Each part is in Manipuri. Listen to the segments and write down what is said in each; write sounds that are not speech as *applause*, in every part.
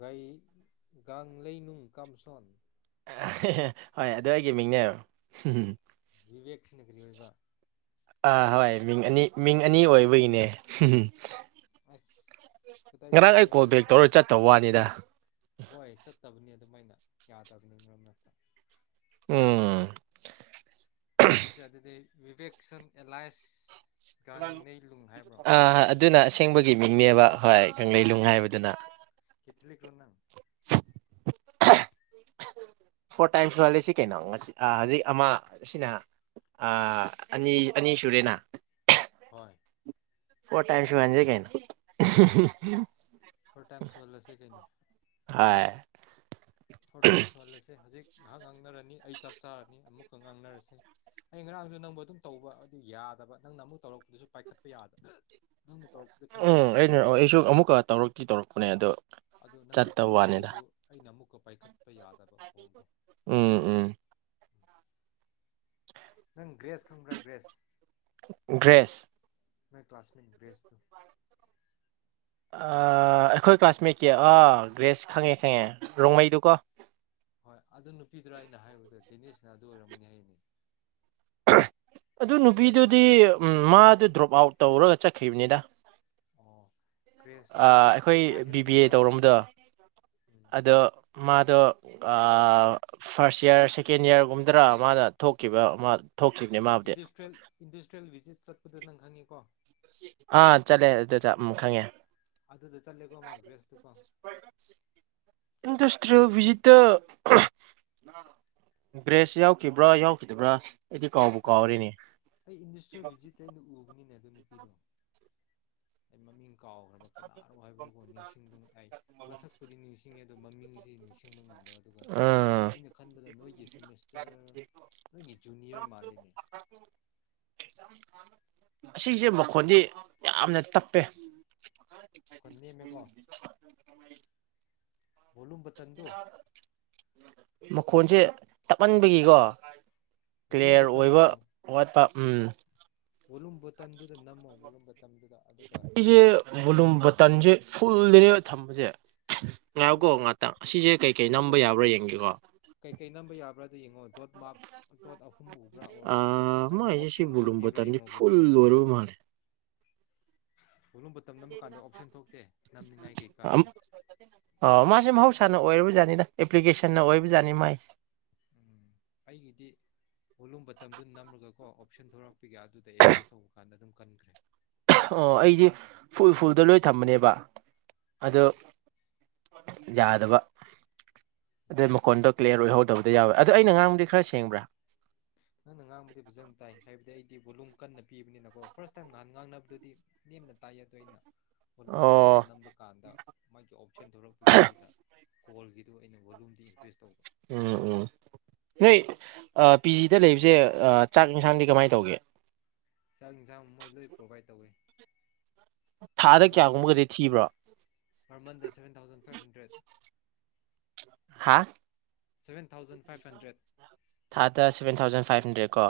ꯒꯥꯏ ꯒꯥꯡ ꯂꯩꯅꯨꯡ ꯀꯥꯝꯁꯣꯟ ꯑꯍꯦꯍꯦ ꯍꯣꯏ ꯑꯗꯣ ꯑꯩꯒꯤ ꯃꯤꯡꯅꯦꯝ ꯍꯝ ꯍꯝ ꯕꯤꯖꯦꯛ ꯁꯤꯅ ꯒꯔꯤ ꯑꯣꯏꯕ ꯑꯥ ꯍꯣꯏ ꯃꯤꯡ ꯑꯅꯤ ꯃꯤꯡ ꯑꯅꯤ ꯑꯣꯏꯕꯒꯤꯅꯦ ꯍꯨꯡ ꯍꯝ ꯑꯁ ꯉꯔꯥꯡ ꯀꯗꯥꯏꯗꯅꯣ ꯑꯩ ꯀꯣꯜ ꯅꯪꯒꯤ ꯕꯦꯛ ꯑꯦꯂꯥꯏ ꯇꯧꯔ ꯆꯠꯇ ꯋꯥꯅꯤꯗ ꯇꯕꯅꯦ ꯑꯗꯨꯃꯥꯏꯅ ꯌꯥꯗꯕꯅꯦ ꯃꯔꯛ ꯃꯔꯛꯇ ꯎꯝ ꯅꯪꯒꯤꯁꯦ ꯑꯗꯨꯗꯤ ꯕꯤꯕꯦꯛꯁꯟ ꯑꯦꯂꯥꯏꯟꯁ ꯑ ꯑꯗꯨꯅ ꯑꯁꯦꯡꯕꯒꯤ ꯃꯤꯡꯅꯦꯕ ꯍꯣꯏ ꯀꯪꯂꯩ ꯂꯅꯨꯡ ꯍꯥꯏꯕꯗꯨꯅ *unintelligible* ꯂꯣ ꯅꯪ꯫ ꯐꯣꯔ ꯇꯥꯏꯝꯁ ꯋꯥꯠꯂꯤꯁꯤ ꯀꯩꯅꯣ ꯁꯤ ꯍꯧꯖꯤꯛ ꯑꯃ ꯑꯥ ꯁꯤꯅ ꯑꯅꯤ ꯑꯅꯤ ꯁꯨꯔꯦꯅ꯫ ꯍꯣꯏ꯫ ꯐꯣꯔ ꯇꯥꯏꯝꯁ ꯁꯨꯍꯟꯖꯦ ꯀꯩꯅꯣ꯫ ꯐꯣꯔ ꯇꯥꯏꯝꯁ ꯁꯨꯍꯂꯁꯦ ꯀꯩꯅꯣ꯫ ꯍꯥꯏ ꯐꯣꯔ ꯇꯥꯏꯃꯁ ꯁꯨꯍꯜꯂꯁꯦ ꯍꯧꯖꯤꯛ ꯉꯥꯍꯥꯛ ꯉꯥꯡꯅꯔꯅꯤ ꯑꯩ ꯆꯥꯛ ꯆꯥꯔꯅꯤ ꯑꯃꯨꯛꯀ ꯉꯥꯡꯅꯔꯁꯦ ꯑꯩ ꯉꯔꯥꯡꯁꯨ ꯅꯪꯕꯨ ꯑꯗꯨꯝ ꯇꯧꯕ ꯑꯗꯨ ꯌꯥꯗꯕ ꯅꯪꯅ ꯑꯃꯨꯛ ꯇꯧꯔꯛꯄꯗꯨꯁꯨ ꯄꯥꯏꯈꯠꯄ ꯌꯥꯗꯕ ꯅꯪꯅ ꯇꯧꯔꯛꯄꯗ ꯎꯝ ꯈꯪꯉꯦꯕꯀꯣ ꯑꯩꯅ ꯑꯩꯁꯨ ꯑꯃꯨꯛꯀ ꯇꯧꯔꯛꯇꯤ ꯇꯧꯔꯛꯄꯅꯦ ꯑꯗꯣ ꯑꯗꯨ ꯅꯪꯅ ꯆꯠꯇꯕ ꯋꯥꯅꯤꯗ ꯇꯧꯔꯛꯄꯗꯨꯁꯨ ꯑꯩꯅ ꯑꯃꯨꯛ ꯀꯣ ꯄꯩꯈꯠꯄ ꯌꯥ ꯎꯝ ꯎꯝ꯫ ꯅꯪ ꯒ꯭ꯔꯦꯁ ꯈꯪꯕ꯭ꯔꯥ ꯒ꯭ꯔꯦꯁ꯫ ꯒ꯭ꯔꯦꯁ꯫ ꯅꯣꯢ ꯀ꯭ꯂꯥꯁꯃꯦꯠ ꯒ꯭ꯔꯦꯁ ꯇꯣ꯫ ꯑꯥ ꯑꯩꯈꯣꯏ ꯀ꯭ꯂꯥꯁꯃꯦꯠꯀꯤ ꯑꯥ ꯒ꯭ꯔꯦꯁ ꯈꯪꯉꯦ ꯈꯪꯉꯦ ꯔꯣꯡꯃꯩꯗꯣꯀꯣ꯫ ꯍꯣꯏ ꯑꯗꯨ ꯅꯨꯄꯤꯗꯔꯥ ꯑꯩꯅ ꯍꯥꯏꯕꯗꯨ꯫ ꯗꯦꯅꯤꯁꯅ ꯑꯗꯨ ꯑꯣꯏꯔꯝꯅꯤ ꯍꯥꯏꯅꯦ꯫ ꯑꯗꯨ ꯅꯨꯄꯤꯗꯨꯗꯤ ꯃꯥꯗꯨ ꯗ꯭ꯔꯣꯞ ꯑꯥꯎꯠ ꯇꯧꯔꯒ ꯆꯠꯈ꯭ꯔꯤꯕꯅꯤꯗ ꯑꯣ ꯒ꯭ꯔꯦꯁꯇꯨ ꯑꯩꯈꯣꯏ ꯃꯁꯥ ꯕꯤꯕꯤ ꯍꯦꯜꯗꯤ ꯈꯔ ꯑꯦ ꯑꯣꯏꯕ꯭ꯔꯥ ꯇꯧꯔꯝꯗꯣ ꯎꯝ ꯑꯗꯣ ꯃꯥꯗꯣ ꯑꯥ ꯐꯥꯔꯁ ꯏꯌꯥꯔ ꯁꯦꯀꯦꯟ ꯏꯌꯥꯔꯒꯨꯝꯗꯔ ꯃꯥꯅ ꯊꯣꯛꯈꯤꯕ ꯑꯃ ꯏꯟꯗꯤꯁꯇꯦꯜ ꯏꯟꯇꯤꯇꯔꯦꯜ ꯕꯤꯖꯤꯠ ꯆꯠꯄꯗꯨꯣ ꯅꯪ ꯈꯪꯉꯤꯀꯣ ꯑꯥ ꯆꯠꯂꯦ ꯑꯗꯨ ꯈꯪꯉꯦ꯫ ꯑꯗꯨꯗ ꯆꯠꯂꯦꯀꯣ ꯃꯥ ꯒ꯭ꯔꯦꯁꯇꯨꯀꯣ *unintelligible* ꯏꯟꯗꯤꯁ *unintelligible* ꯒ꯭ꯔꯦꯁ ꯌꯥꯎꯈꯤꯕ꯭ꯔꯥ ꯌꯥꯎꯈꯤꯗꯕ꯭ꯔꯥ ꯑꯩꯗꯤ ꯀꯥꯎꯕꯨ ꯑꯁ ꯀꯥꯎꯔꯤꯅꯦ ꯑꯩ ꯏꯟꯗꯤꯁꯇꯦꯜ ꯕꯤꯖꯤꯇ ꯑꯩꯅ ꯎꯕꯅꯤ ꯅꯦ꯫ ꯑꯗꯨ ꯅꯨꯄꯤꯗꯣ ꯑꯩ ꯃꯃꯤꯡ ꯀꯥꯎꯒ꯭ꯔꯕ ꯀꯅꯥꯅꯣ ꯍꯥꯏꯕꯗꯨꯀꯣ ꯅꯤꯡꯁꯤꯡꯕ ꯑꯩ ꯃꯁꯛꯄꯨꯗꯤ ꯅꯤꯡꯁꯤꯡꯉꯤ ꯑꯗꯣ ꯃꯃꯤꯡꯁꯤ ꯅꯤꯡꯁꯤꯡꯕ ꯉꯝꯗꯕ ꯑꯗꯨꯒ ꯎꯝ ꯑꯩꯅ ꯈꯟꯕꯗ ꯅꯣꯏꯒꯤ ꯁꯤꯃꯤꯁꯇꯔ ꯅꯣꯏꯒꯤ ꯖꯨꯅꯤꯌꯔ ꯃꯥꯂꯦ ꯑꯁꯤꯁꯦ ꯃꯈꯣꯟꯗꯤ ꯌꯥꯝꯅ ꯇꯞꯄꯦ꯫ ꯃꯈꯣꯟ ꯅꯦꯝꯃꯦꯀꯣ ꯕꯣꯂꯨꯝ ꯕꯇꯟꯗꯣ ꯃꯈꯣꯟꯁꯦ ꯇꯞꯃꯟꯕꯒꯤꯀꯣ ꯚꯣꯂꯨꯝ ꯀ꯭ꯂꯤꯌꯥꯔ ꯑꯣꯏꯕ ꯋꯥꯠꯄ ꯎꯝ꯫ ꯕꯣꯂꯨꯝ ꯕꯇꯝꯗꯨꯗ ꯅꯝꯃꯣ ꯕꯣꯂꯨꯝ ꯕ *unintelligible* ꯁꯤꯁꯦ ꯕꯣꯂꯨꯝ ꯕꯇꯟ ꯁꯦ ꯐꯨꯜꯗꯅꯦꯕ ꯊꯝꯕꯖꯦ ꯉꯥꯏꯀꯣ ꯑꯗꯨꯒ ꯉꯥꯛꯇꯪ ꯑꯁꯤꯁꯦ ꯀꯩꯀꯩ ꯑꯗꯨꯒ ꯅꯝꯕ ꯌꯥꯕ꯭ꯔꯥ ꯌꯦꯡꯒꯦꯀꯣ ꯀꯩꯀꯩ ꯅꯝꯕ ꯌꯥꯕ꯭ꯔꯥꯗꯣ ꯌꯦꯡꯉꯣ ꯗꯣꯠ ꯃꯥꯔꯛ ꯗꯣꯠ ꯑꯍꯨꯝ ꯎꯕ꯭ꯔꯥ ꯑ ꯑꯣꯔ ꯃꯥꯒꯤ ꯃꯥꯏꯁꯦ ꯁꯤ ꯑꯣꯞꯁꯟ ꯕꯨꯂꯨꯝ ꯊꯣꯛꯄꯤꯕ꯭ꯔꯥ ꯕꯇꯜꯗꯤ ꯌꯦꯡꯉꯣ ꯐꯨꯜ ꯚꯣꯂꯨꯝ ꯕꯇꯝꯗ ꯑꯣꯏꯕ ꯃꯥꯜꯂꯦ ꯕꯣꯂꯨꯝ ꯕꯥꯇꯟ ꯅꯝꯕꯀꯥꯟꯗ ꯑꯣꯞꯁꯟ ꯊꯣꯛꯇꯦ ꯅꯝꯅꯤꯡꯉꯥꯏ ꯀꯩꯀꯥ ꯑꯗꯨꯝ ꯑꯣ ꯃꯥꯁꯦ ꯃꯍꯧꯁꯥꯅ ꯑꯣꯏꯔꯕꯖꯥꯅꯤꯗ ꯑꯦꯄ꯭ꯂꯤꯀꯦꯁꯟꯅ ꯑꯣꯏꯕꯖꯥꯅꯤ ꯃꯥꯏ ꯎꯝ ꯑꯩꯒꯤꯗꯤ ꯕꯣꯂꯨꯝ ꯕꯇꯝꯗꯨ ꯅꯝꯂꯒꯀꯣ *inaudible* ꯑꯗꯨꯗ ꯑꯦꯗꯖꯁ ꯇꯧꯕ ꯀꯥꯟꯗ ꯑꯗꯨꯝ ꯀꯟꯈ꯭ꯔꯦ ꯑꯣ ꯑꯩꯗꯤ ꯐꯨꯜ ꯐꯨꯜꯗ ꯂꯣꯏ ꯊꯝꯕꯅꯦꯕ ꯑꯗꯣ ꯎꯝ ꯌꯥꯗꯕ ꯑꯗꯩ ꯃꯈꯣꯟꯗꯣ ꯀ꯭ꯂꯤꯌꯥꯔ ꯑꯣꯏꯍꯧꯗꯕꯗꯤ ꯌꯥꯎꯋꯦ ꯑꯗꯣ ꯑꯩꯅ ꯉꯥꯡꯕꯗꯤ ꯈꯔ ꯁꯦꯡꯕ꯭ꯔꯥ ꯅꯪꯅ ꯉꯥꯡꯕꯗꯤ ꯐꯖꯅ ꯇꯥꯏ ꯍꯥꯏꯕꯗꯤ ꯑꯩꯗꯤ ꯕꯣꯂꯨꯝ ꯀꯟꯅ ꯄꯤꯕꯅꯤꯅꯀꯣ ꯐꯥꯔꯁ ꯇꯥꯏꯝ ꯅꯍꯥꯟ ꯉꯥꯡꯅꯕꯗꯗꯤ ꯅꯦꯝꯅ ꯇꯥꯏꯌꯦ ꯑꯗꯨ ꯑꯩꯅ ꯕꯣꯂꯨꯝ ꯕꯇꯝꯗ ꯑꯣ ꯅꯝꯕꯀꯥꯟꯗ ꯃꯥꯒꯤ ꯑꯣꯞꯁꯟ ꯊꯣꯛꯂꯛꯄꯒꯤ ꯑꯗꯨꯗ ꯀꯣꯜꯒꯤꯗꯨ ꯑꯩꯅ ꯕꯣꯂꯨꯝꯗꯤ ꯏꯟꯀ꯭ꯔꯤꯁ ꯇꯧ ꯎꯝ ꯎꯝ ꯅꯣꯏ ꯄꯤꯖꯤꯗ ꯂꯩꯕꯁꯦ ꯆꯥꯛ ꯏꯟꯁꯥꯡꯗꯤ ꯀꯃꯥꯏꯅ ꯇꯧꯒꯦ ꯆꯥꯛ ꯌꯦꯟꯁꯥꯡ ꯃꯣꯏ ꯂꯣꯏ ꯄ꯭ꯔꯣꯚꯥꯏꯠ ꯇꯧꯋꯤ ꯄꯔ ꯊꯥꯗ ꯃꯟꯗ ꯀꯌꯥꯒꯨꯝꯕꯒꯗꯤ ꯊꯤꯕ꯭ꯔꯣ ꯄꯔ ꯃꯟꯗ ꯁꯚꯦꯟ ꯊꯥꯎꯖꯟ ꯐꯥꯏꯚ ꯍꯟꯗ꯭ꯔꯦꯠ ꯍꯥꯥ ꯁꯚꯦꯟ ꯊꯥꯎꯖꯟ ꯐꯥꯏꯚ ꯍꯟꯗ꯭ꯔꯦꯠ ꯊꯥꯗ ꯁꯦꯚꯦꯟ ꯊꯥꯎꯖꯟ ꯐꯥꯏꯚ ꯍꯟꯗ꯭ꯔꯦꯠ ꯀꯣ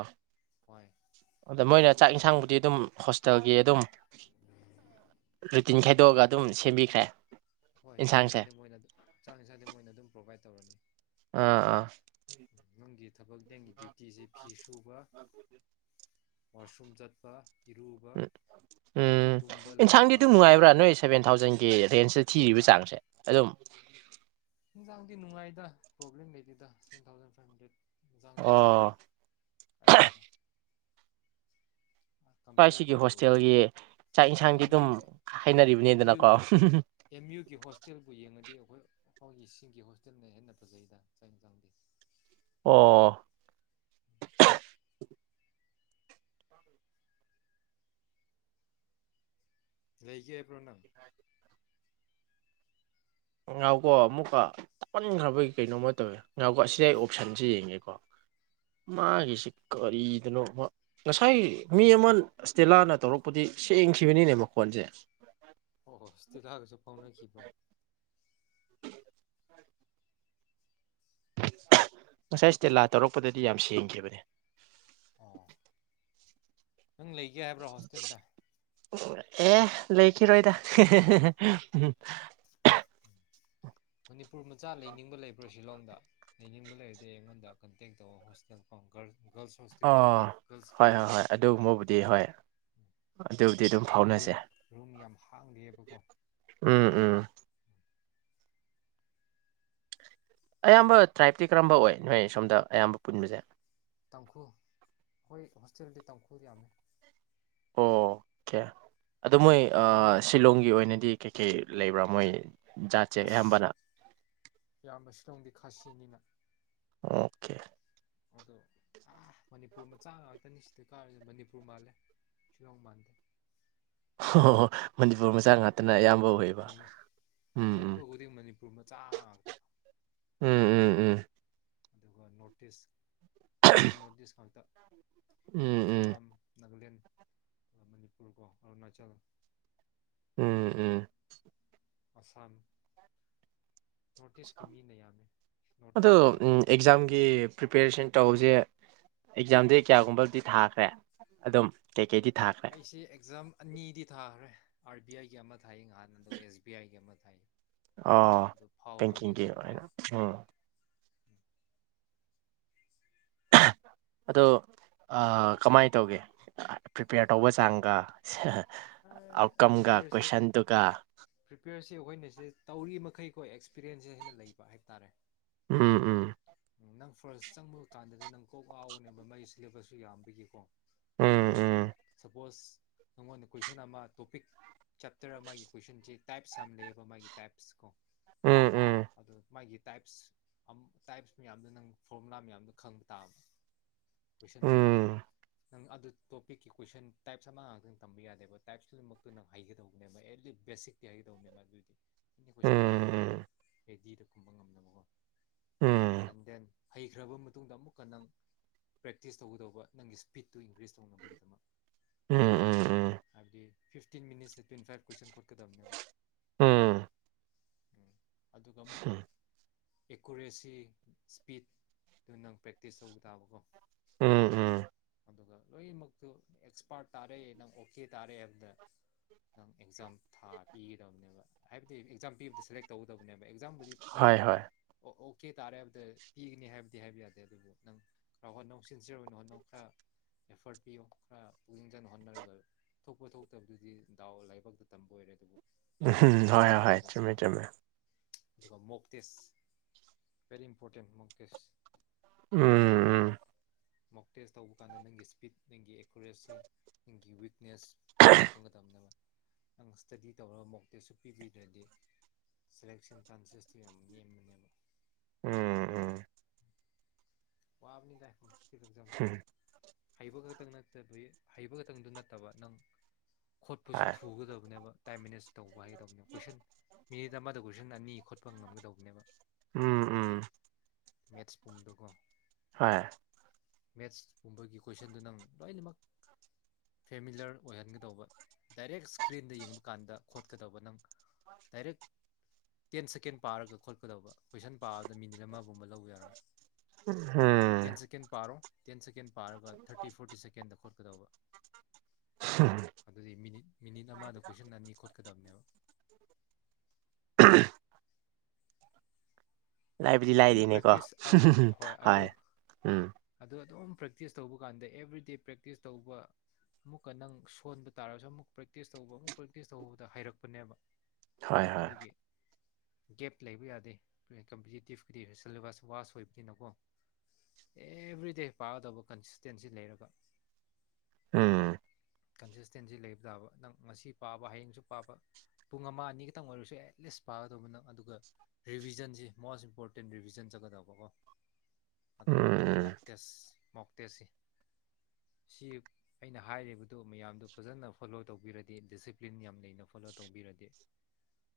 ꯍꯣꯏ ꯑꯗ ꯃꯣꯏꯅ ꯆꯥꯛ ꯌꯦꯟꯁꯥꯡꯕꯨꯗꯤ ꯑꯗꯨꯝ ꯇꯒꯤ ꯑꯗꯨꯝ ꯔꯨꯇꯤꯟ ꯈꯥꯏꯗꯣꯛꯑꯒ ꯑꯗꯨꯝ ꯁꯦꯝꯕꯤꯈ꯭ꯔꯦ ꯍꯣꯏ ꯏꯟꯁꯥꯡꯁꯦ *unintelligible* *unintelligible* ꯃꯣꯏꯅ ꯑꯗꯨꯝ ꯄꯣꯚꯥꯏꯠ ꯑꯥ ꯑꯥ *unintelligible* ꯅꯪꯒꯤ ꯊꯕꯛ *unintelligible* ꯗ꯭ꯌꯨꯇꯤꯁꯦ ꯐꯤ ꯁꯨꯕ ꯃꯁꯔꯨꯝ ꯆꯠꯄ ꯏꯔꯨꯕ ꯎꯝ ꯎꯝ ꯇꯨꯝꯕ ꯂꯥꯏꯔꯤꯛ ꯑꯦꯟꯁꯥꯡꯗꯤ ꯑꯗꯨꯝ ꯄꯥꯕ ꯅꯨꯡꯉꯥꯏꯕ꯭ꯔꯥ ꯅꯣꯏ ꯁꯚꯦꯟ ꯊꯥꯎꯖꯟꯒꯤ ꯔꯦꯟꯖ ꯊꯤꯔꯤꯕ ꯆꯥꯡꯁꯦ ꯑꯗꯨꯝ *unintelligible* ꯖꯥꯡꯗꯤ ꯅꯨꯡꯉꯥꯏꯗ ꯄ꯭ꯔꯣꯕ꯭ꯂꯦꯝ ꯂꯩꯦꯗ ꯁꯚꯦꯟ ꯊꯥꯎꯖꯟ ꯐꯥꯏꯚ ꯍꯟꯗ꯭ꯔꯦꯠ *unintelligible* ꯑꯗꯨꯝ ꯑꯣ ꯀꯥꯏꯗꯦꯗ ꯀꯝꯄꯤꯌꯔ ꯁ꯭ꯋꯥꯏꯁꯤꯒꯤ ꯇꯨ ꯍꯣꯁꯇꯦꯜꯒꯤ ꯆꯥꯛ ꯏꯟꯁꯥꯡꯒꯤ ꯑꯦꯝ ꯑꯗꯨꯝ ꯌꯨꯒꯤ ꯑꯦꯝ ꯌꯨ ꯍꯥꯏꯅꯔꯤꯕꯅꯤꯗꯅꯀꯣ *unintelligible* ꯑꯈꯣꯏꯒꯤꯁꯤꯡꯒꯤ ꯍꯣꯁꯇꯦꯜꯅ ꯍꯦꯟꯅ ꯐꯖꯩꯗ ꯆꯥꯛ ꯏꯟꯁꯥꯡꯗꯦ ꯑꯣ ꯂꯩꯀꯦ ꯍꯥꯏꯄꯔꯣ ꯅꯪ ꯉꯥꯎꯀꯣ ꯑꯃꯨꯛꯀ ꯄꯟꯈ꯭ꯔꯕꯒꯤ ꯀꯩꯅꯣꯝꯃ ꯇꯧꯋꯦ ꯉꯥꯎꯀꯣ ꯑꯁꯤꯗꯩ ꯑꯣꯞꯁꯟꯁꯤ ꯌꯦꯡꯉꯦꯀꯣ ꯃꯥꯒꯤꯁꯤ ꯀꯔꯤꯗꯅꯣ ꯉꯁꯥꯏ ꯃꯤ ꯑꯃ ꯏꯁꯇꯦꯂꯥꯅ ꯇꯧꯔꯛꯄꯗꯤ ꯁꯦꯡꯈꯤꯕꯅꯤꯅꯦ ꯃꯈꯣꯟꯁꯦ ꯑꯣ ꯁꯇꯤꯅꯒꯁꯨ ꯐꯥꯎꯅꯈꯤꯕꯣ *inaudible* ꯉꯁꯥꯏ ꯏꯁꯇꯦꯂꯥ ꯇꯧꯔꯛꯄꯗꯗꯤ ꯌꯥꯝ ꯁꯦꯡꯈꯤꯕꯅꯦ ꯑꯣ ꯅꯪ ꯂꯩꯒꯦ ꯍꯥꯏꯕ꯭ꯔꯣ ꯍꯣꯁꯇꯦꯜꯗ ꯑꯦ ꯂꯩꯈꯤꯔꯣꯏꯗ ꯃꯅꯤꯄꯨꯔ ꯃꯆꯥ ꯂꯩꯅꯤꯡꯕ ꯂꯩꯕ꯭ꯔꯣ ꯁꯤꯂꯣꯡꯗ ꯂꯩꯅꯤꯡꯕ ꯂꯩꯔꯗꯤ ꯑꯩꯉꯣꯟꯗ ꯀꯟꯇꯦꯛ ꯇꯧꯑꯣ ꯍꯣꯁꯇꯦꯜ ꯐꯪ ꯑ ꯍꯣꯏ ꯍꯣꯏ ꯍꯣꯏ ꯅꯨꯄꯤꯒꯤ ꯑꯗꯨꯒꯨꯝꯕꯕꯨꯗꯤ ꯍꯣꯏ ꯑꯗꯨꯕꯨꯗꯤ ꯑꯗꯨꯝ ꯍꯧꯖꯤꯛ ꯐꯥꯎꯅꯁꯦ ꯔꯨꯝ ꯔꯨꯝ ꯌꯥꯝ ꯍꯥꯡꯗꯦꯕꯀꯣ ꯎꯝ ꯎꯝ ꯑꯌꯥꯝꯕ ꯇ꯭ꯔꯥꯏꯞꯇꯤ ꯀꯔꯝꯕ ꯑꯣꯏ ꯅꯣꯏ ꯁꯣꯝꯗ ꯑꯌꯥꯝꯕ ꯄꯨꯟꯕꯁꯦ ꯇꯥꯡꯈꯨꯜ ꯍꯣꯏ ꯍꯣꯁꯇꯦꯜꯗꯤ ꯇꯥꯡꯈꯨꯜ ꯌꯥꯝꯃꯦ ꯑꯣ ꯀꯦ ꯑꯗꯣ ꯃꯣꯏ ꯑꯥ ꯔꯣꯡꯃꯩ ꯁꯤꯂꯣꯡꯒꯤ ꯑꯣꯏꯅꯗꯤ ꯀꯩ ꯀꯦ ꯂꯩꯕ꯭ꯔꯥ ꯃꯣꯏ ꯖꯥꯠꯁꯦ ꯑꯁ ꯑꯌꯥꯝꯕꯅ ꯌꯥꯝꯅ ꯁꯤꯂꯣꯡꯗꯤ ꯈꯥꯁꯤꯅꯤꯅ ꯑꯣꯀꯦ ꯑꯗꯣ ꯃꯅꯤꯄꯨꯔ ꯃꯆꯥ ꯉꯥꯛꯇꯅꯤ ꯁꯤꯗ ꯀꯥꯔꯁꯦ ꯃꯅꯤꯄꯨꯔ ꯃꯥꯜꯂꯦ ꯁꯤꯂꯣꯪ ꯃꯥꯟꯗꯦ ꯑꯣ ꯍ ꯃꯅꯤꯄꯨꯔ ꯃꯆꯥ ꯉꯥꯛꯇꯅ ꯑꯌꯥꯝꯕ ꯑꯣꯏꯕ ꯃꯅꯤ ꯎꯝ ꯎ ꯆꯠꯄ ꯈꯨꯗꯤꯡ ꯃꯅꯤꯄꯨꯔ ꯃꯆꯥ ꯉꯥꯛꯇ ꯎꯝ ꯎꯝ ꯎꯝ ꯑꯗꯨꯒ ꯅꯣꯇꯤꯁ ꯑꯌꯥꯝꯕ ꯅꯣꯔꯠ ꯏꯁ ꯉꯥꯛꯇ ꯎꯝ ꯎꯝ ꯃꯤꯖꯣꯔꯥꯝ ꯅꯥꯒꯥꯂꯦꯟ ꯃꯅꯤꯄꯨꯔ ꯀꯣ ꯑꯔꯨꯅꯥꯆꯜ ꯎꯝ ꯎꯝ ꯑꯁꯥꯝ ꯅꯣꯔꯠ ꯏꯁꯀꯤ ꯃꯤꯅ ꯌꯥꯝꯃꯦ ꯅꯣꯔꯠ ꯑꯗꯣ ꯏꯁ ꯑꯣꯏꯕꯅꯤꯅ ꯑꯦꯛꯖꯥꯝꯒꯤ ꯄ꯭ꯔꯤꯄꯦꯔꯦꯁꯟ ꯇꯧꯕꯁꯦ ꯑꯦꯛꯖꯥꯝꯗ ꯀꯌꯥꯒꯨꯝꯕꯕꯨꯗꯤ ꯊꯥꯈ꯭ꯔꯦ ꯑꯗꯨꯝ ꯀꯩꯀꯩꯗꯤ ꯊꯥꯈ꯭ꯔꯦ ꯑꯩꯁꯦ ꯑꯦꯛꯖꯥꯝ ꯑꯅꯤꯗꯤ ꯊꯥꯈ꯭ꯔꯦ ꯑꯥꯔ ꯕꯤ ꯑꯥꯏꯒꯤ ꯑꯃ ꯊꯥꯏꯌꯦ ꯅꯍꯥꯟ ꯑꯗꯨꯒ ꯑꯦꯁ ꯕꯤ ꯑꯥꯏꯒꯤ ꯑꯃ ꯊꯥꯏꯌꯦ ꯑ ꯕꯦꯪꯀꯤꯪꯒꯤ ꯑꯣꯏꯅꯥ ꯑꯗꯣ ꯑꯥ ꯀꯃꯥꯏꯅ ꯇꯧꯒꯦ ꯄ꯭ꯔꯤꯄꯦꯌꯔ ꯇꯧꯕ ꯆꯥꯡꯒ ꯑꯥꯎꯠꯀꯝꯒ ꯀꯣꯏꯁꯟꯗꯨꯒ ꯑꯩꯈꯣꯏꯅ ꯁꯦ ꯇꯧꯔꯤ ꯃꯈꯩ ꯀꯣ ꯑꯦꯁ ꯄꯤꯔꯤꯑꯦꯟꯁꯦ ꯍꯦꯟꯅ ꯂꯩꯕ ꯍꯥꯏꯇꯥꯔꯦ ꯎꯝ ꯎꯝ ꯅꯪꯁꯨ ꯐꯔꯁ ꯆꯪꯕ ꯀꯥꯟꯗꯗꯤ ꯅꯪ ꯀꯣꯛ ꯉꯥꯎꯒꯅꯦꯕ ꯃꯥꯒꯤ ꯁꯤꯂꯦꯕꯁꯁꯨ ꯌꯥꯝꯕꯒꯤꯀꯣ ꯎꯝ ꯑꯗꯨꯒ ꯎꯝ ꯁꯄꯣꯁ ꯅꯥꯉꯣꯟꯗꯥ ꯀꯣꯏꯁꯟ ꯑꯃ ꯇꯣꯄꯤꯛ ꯆꯦꯞꯇ꯭ꯔ ꯑꯃꯒꯤ ꯀꯣꯏꯁꯟꯁꯦ ꯇꯥꯏꯞꯁ ꯌꯥꯝ ꯂꯩꯌꯦꯕ ꯃꯥꯒꯤ ꯇꯥꯏꯞꯁ ꯀꯣ꯫ ꯎꯝ ꯑꯗꯣ ꯃꯥꯒꯤ ꯇꯥꯏꯞꯁ ꯇꯥꯏꯞꯁ ꯃꯌꯥꯝꯗꯣ ꯅꯪ ꯐꯣꯔꯃꯨꯂꯥ ꯃꯌꯥꯝꯗꯣ ꯈꯪ ꯇꯥꯕ꯫ *unintelligible* ꯎꯝ ꯅꯪ ꯑꯗꯨ ꯇꯣꯄꯤꯛꯀꯤ ꯀꯣꯏꯁꯟ ꯇꯥꯏꯞꯁ ꯑꯃ ꯉꯥꯛꯇꯪ ꯇꯝꯕ ꯌꯥꯗꯦꯕ꯫ ꯇꯥꯏꯄ꯭ꯁ ꯈꯨꯗꯤꯡꯃꯛꯇꯣ ꯅꯪ ꯍꯩꯒꯗꯧꯕꯅꯦꯕ *unintelligible* ꯕꯦꯁꯤꯛꯇꯤ ꯍꯩꯒꯗꯧꯅꯦꯕ ꯑꯗꯨꯗꯤ꯫ ꯎꯝ ꯀꯣꯏꯁꯟ *unintelligible* ꯔꯦꯗꯤꯗ ꯈꯨꯝꯕ ꯉꯝꯅꯕꯀꯣ꯫ ꯎꯝ ꯎꯝ *unintelligible* ꯍꯩꯈ꯭ꯔꯕ ꯃꯇꯨꯡꯗ ꯑꯃꯨꯛꯀ ꯅꯪ ꯄ꯭ꯔꯦꯛꯇꯤꯁ ꯇꯧꯒꯗꯧꯕ ꯅꯪꯒꯤ ꯁ꯭ꯄꯤꯠꯇꯨ ꯏꯟꯀ꯭ꯔꯤꯖ ꯇꯧꯅꯕꯒꯤꯗꯃꯛ꯫ ꯎꯝ ꯎꯝ ꯎ- ꯐꯤꯕꯇꯤꯟ ꯃꯤꯅꯤꯁꯇ ꯇ꯭ꯋꯦꯟꯇꯤ ꯐꯥꯏꯕ ꯀꯣꯏꯁꯟ ꯈꯣꯠꯀꯗꯕꯅꯦꯕ꯫ ꯎꯝ꯫ ꯎꯝ ꯑꯗꯨꯒ ꯑꯃꯨꯛ꯫ ꯑꯦꯀꯨꯔꯦꯁꯤ ꯁ꯭ꯄꯤꯠꯇꯨ ꯅꯪ ꯄ꯭ꯔꯦꯛꯇꯤꯁ ꯇꯧꯕ ꯇꯥꯕꯀꯣ꯫ ꯎꯝ ꯎꯝ꯫ ꯑꯗꯨꯒ ꯂꯣꯏꯅꯃꯛꯇꯨ ꯑꯦꯛꯁꯄꯥꯔꯠ ꯇꯥꯔꯑꯦ ꯅꯪ ꯀꯦ ꯇꯥꯔꯦ ꯍꯥꯏꯕꯗ ꯑꯦꯛꯖꯥꯝ ꯊꯥꯕꯤꯒꯗꯕꯅꯦꯕ ꯍꯥꯏꯕꯗꯤ ꯑꯦꯛꯖꯥꯝ ꯄꯤꯕꯗ ꯁꯦꯂꯦꯛ ꯇꯧꯒꯗꯕꯅꯦꯕ꯫ ꯑꯦꯛꯖꯥꯝꯕꯨꯗꯤ ꯄꯤ- ꯍꯣꯏ ꯍꯣꯏ ꯑꯣ ꯀꯦ ꯇꯥꯔꯦ ꯍꯥꯏꯕꯗ ꯄꯤꯒꯅꯤ ꯍꯥꯏꯕꯗꯤ ꯍꯥꯏꯕ ꯌꯥꯗꯦ ꯑꯗꯨꯕꯨ ꯅꯪ ꯈꯔ ꯍꯣꯠꯅꯧ ꯁꯤꯟꯁꯤꯌ꯭ꯔ ꯑꯣꯏꯅ ꯍꯣꯠꯅꯧ ꯈꯔ ꯑꯦꯐ꯭ꯔꯠ ꯄꯤꯌꯨ ꯈꯔ ꯄꯨꯛꯅꯤꯡ ꯆꯪꯅ ꯍꯣꯠꯅꯔꯒ ꯊꯣꯛꯄ ꯊꯣꯛꯇꯕꯗꯨꯗꯤ ꯗꯥꯎ ꯂꯥꯏꯕꯛꯇ ꯇꯝꯕ ꯑꯣꯏꯔꯦ ꯑꯗꯨꯕꯨ꯫ ꯎꯝ ꯑꯗꯨꯃꯥꯏꯅ ꯍꯣꯏ ꯍꯣꯏ ꯄꯤꯒꯗꯕꯅꯦꯕ ꯆꯨꯝꯃꯦ ꯑꯦꯛꯖꯥꯝꯗꯤꯀꯣ ꯆꯨꯝꯃꯦ꯫ Mock test very important mock test. ꯎꯝ ꯎꯝ꯫ ꯃꯣꯛ ꯇꯦꯁ ꯇꯧꯕ ꯀꯥꯟꯗ ꯅꯪꯒꯤ ꯁ꯭ꯄꯤꯠ ꯅꯪꯒꯤ ꯑꯦꯀꯨꯔꯦꯁꯤ ꯅꯪꯒꯤ ꯋꯤꯛꯅꯦꯁ ꯑꯗꯨ ꯈꯪꯒꯗꯕꯅꯦ ꯅꯪ ꯁ꯭ꯇꯗꯤ ꯇꯧꯔꯒ ꯃꯣꯛ ꯇꯦꯁꯁꯨ ꯄꯤꯕꯤꯗ꯭ꯔꯗꯤ ꯁꯦꯂꯦꯛꯁꯟ ꯆꯥꯟꯁꯦꯁꯇꯨ ꯌꯥꯝ ꯅꯦꯝꯕꯅꯦꯕ꯫ ꯎꯝ ꯎꯝ꯫ ꯋꯥꯕꯅꯤꯗ꯫ ꯑꯦꯛꯖꯥꯝꯁꯦ ꯍꯨ ꯍꯩꯕ ꯈꯛꯇꯪ ꯅꯠꯇꯕꯤ ꯍꯩꯕ ꯈꯛꯇꯪꯗꯨ ꯅꯠꯇꯕ ꯅꯪ ꯈꯣꯠꯄꯁꯨ ꯍꯣꯏ ꯊꯨꯒꯗꯕꯅꯦꯕ꯫ ꯇꯥꯏꯝꯃꯦꯅꯦꯁ ꯇꯧꯕ ꯍꯥꯏꯗꯧꯅꯦꯕ ꯀꯣꯏꯁꯟ ꯑꯃꯗ ꯀꯣꯏꯁꯟ ꯑꯅꯤ ꯈꯣꯠꯄ ꯉꯝꯒꯗꯧꯕꯅꯦꯕ꯫ ꯎꯝ ꯎꯝ꯫ ꯃꯦꯠꯁ ꯄꯨꯝꯗꯨꯒꯣ꯫ ꯍꯣꯏ꯫ ꯃꯦꯠꯁꯀꯨꯝꯕꯒꯤ ꯀꯣꯏꯁꯟꯗꯨ ꯅꯪ ꯂꯣꯏꯅꯃꯛ ꯐꯦꯃꯤꯂ꯭ꯔ ꯑꯣꯏꯍꯟꯒꯗꯧꯕ ꯗꯥꯏꯔꯦꯛ ꯁꯀ꯭ꯔꯤꯟꯗ ꯌꯦꯡꯕ ꯀꯥꯟꯗ ꯈꯣꯠꯀꯗꯧꯕ ꯅꯪ ꯗꯥꯏꯔꯦꯛ ꯇꯦꯟ ꯁꯦꯀꯦꯟ ꯄꯥꯔꯒ ꯈꯣꯠꯀꯗꯕ ꯀꯣꯏꯁꯟ ꯄꯥꯕꯗ ꯃꯤꯅꯤꯠ ꯑꯃꯒꯨꯝꯕ ꯂꯧꯕ ꯌꯥꯔꯣꯏ꯫ ꯇꯦꯟ ꯁꯦꯀꯦꯟ ꯄꯥꯔꯣ *unintelligible* ꯇꯦꯟ ꯁꯦꯀꯦꯟ꯫ ꯄꯥꯔꯒ ꯊꯥꯔꯇꯤ ꯐꯣꯔꯇꯤ ꯁꯦꯀꯦꯟꯗ ꯈꯣꯠꯀꯗꯧꯕ ꯑꯗꯨꯗꯤ ꯃꯤꯅꯤꯠ ꯃꯤꯅꯤꯠ ꯑꯃꯗ ꯀꯣꯏꯁꯟ ꯑꯅꯤ ꯈꯣꯠꯀꯗꯕꯅꯦꯕ *inaudible* ꯂꯥꯏꯕꯗꯤ ꯑꯗꯣ ꯑꯗꯨꯝ ꯂꯥꯏꯗꯤꯅꯦꯀꯣ ꯄ꯭ꯔꯦꯛꯇꯤꯁ ꯍꯣꯏ ꯎꯝ ꯑꯗꯨ ꯑꯗꯨꯝ ꯄ꯭ꯔꯦꯛꯇꯤꯁ ꯇꯧꯕ ꯀꯥꯟꯗ ꯑꯦꯕ꯭ꯔꯤꯗꯦ ꯄ꯭ꯔꯦꯛꯇꯤꯁ ꯇꯧꯕ ꯑꯃꯨꯛꯀ ꯅꯪ ꯁꯣꯟꯕ ꯇꯥꯔꯁꯨ ꯑꯃꯨꯛ ꯄ꯭ꯔꯦꯛꯇꯤꯁ ꯇꯧꯕ ꯑꯃꯨꯛ ꯄ꯭ꯔꯦꯛꯇꯤꯁ ꯇꯧꯕꯗ ꯍꯩꯔꯛꯄꯅꯦꯕ ꯍꯣꯏ ꯍꯣꯏ ꯑꯗꯒꯤ ꯒꯦꯞ ꯂꯩꯕ ꯌꯥꯗꯦ ꯇꯤꯐ ꯁꯤꯂꯦꯕꯁ ꯚꯥꯁ ꯑꯣꯏꯕꯅꯤꯅꯀꯣ ꯑꯦꯕ꯭ꯔꯤꯗꯦ ꯄꯥꯒꯗꯧꯕ ꯀꯟꯁꯤꯁꯇꯦꯟꯁꯤ ꯂꯩꯔꯒ ꯎꯝ ꯀꯟꯁꯤꯁꯇꯦꯟꯁꯤ ꯂꯩꯕ ꯇꯥꯕ ꯅꯪ ꯉꯁꯤ ꯄꯥꯕ ꯍꯌꯦꯡꯁꯨ ꯄꯥꯕ ꯄꯨꯡ ꯑꯃ ꯑꯅꯤ ꯈꯛꯇꯪ ꯑꯣꯏꯔꯁꯨ ꯑꯦꯠꯂꯤꯁ ꯄꯥꯒꯗꯧꯕ ꯅꯪ ꯑꯗꯨꯒ ꯔꯤꯚꯤꯖꯟꯁꯤ ꯃꯣꯁ ꯏꯝꯄꯣꯔꯇꯦꯟ ꯔꯤꯚꯤꯖꯟ ꯆꯠꯒꯗꯧꯕꯀꯣ ꯎꯝ ꯎꯝ ꯃꯣꯛ ꯇꯦꯁꯁꯤ ꯁꯤ ꯑꯩꯅ ꯍꯥꯏꯔꯤꯕ ꯑꯗꯨ ꯃꯌꯥꯝꯗꯨ ꯐꯖꯅ ꯐꯣꯂꯣ ꯇꯧꯕꯤꯔꯗꯤ ꯗꯤꯁꯤꯄ꯭ꯂꯤꯟ ꯌꯥꯝ ꯂꯩꯅ ꯐꯣꯂꯣ ꯇꯧꯕꯤꯔꯗꯤ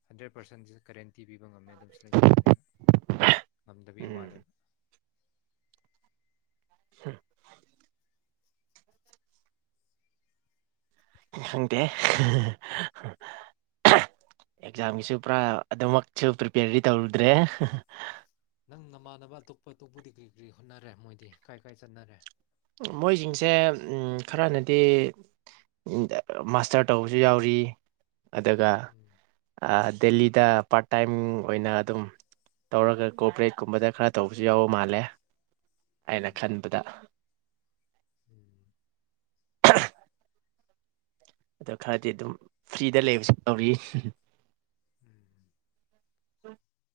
ꯍꯟꯗ꯭ꯔꯦꯠ ꯄꯥꯔꯁꯦꯟꯁ ꯒꯔꯦꯟꯇꯤ ꯄꯤꯕ ꯉꯝꯃꯦ ꯑꯗꯨꯝ ꯁꯦꯂꯦꯛ ꯇꯧꯔꯅꯤꯅ ꯉꯝꯗꯕꯤꯒꯤ ꯎꯝ ꯋꯥꯅꯦꯕ ꯎꯝ ꯈꯪꯗꯦ ꯑꯦꯛꯖꯥꯝꯒꯤꯁꯨ ꯄꯨꯔꯥ ꯑꯗꯨꯃꯛꯁꯨ ꯄ꯭ꯔꯤꯄꯦꯌꯔꯗꯤ ꯇꯧꯔꯨꯗ꯭ꯔꯦ ꯅꯪ ꯅꯃꯥꯟꯅꯕ ꯑꯇꯣꯞꯄ ꯑꯇꯣꯞꯄ ꯗꯤ ꯀ꯭ꯔꯤ ꯀ꯭ꯔꯤ ꯍꯣꯠꯅꯔꯦ ꯃꯣꯏꯗꯤ ꯀꯥꯏ ꯀꯥꯏ ꯆꯠꯅꯔꯦ ꯃꯣꯏꯖꯤꯡꯖꯦ ꯎꯝ ꯈꯔꯅꯗꯤ ꯃꯥꯁꯇꯔ ꯇꯧꯕꯁꯨ ꯌꯥꯎꯔꯤ ꯑꯗꯨꯒ ꯎꯝ ꯗꯦꯜꯂꯤꯗ ꯄꯥꯔꯠ ꯇꯥꯏꯝ ꯑꯣꯏꯅ ꯑꯗꯨꯝ ꯇꯧꯔꯒ ꯀꯣꯑꯣꯄꯔꯦꯠꯀꯨꯝꯕꯗ ꯈꯔ ꯇꯧꯕꯁꯨ ꯌꯥꯎꯕ ꯃꯥꯜꯂꯦ ꯑꯩꯅ ꯎꯝ ꯈꯟꯕꯗ ꯎꯝ *inaudible* ꯑꯗꯣ ꯈꯔꯗꯤ ꯑꯗꯨꯝ ꯐ꯭ꯔꯤꯗ ꯂꯩꯕꯁꯨ ꯌꯥꯎꯔꯤ ꯎꯝ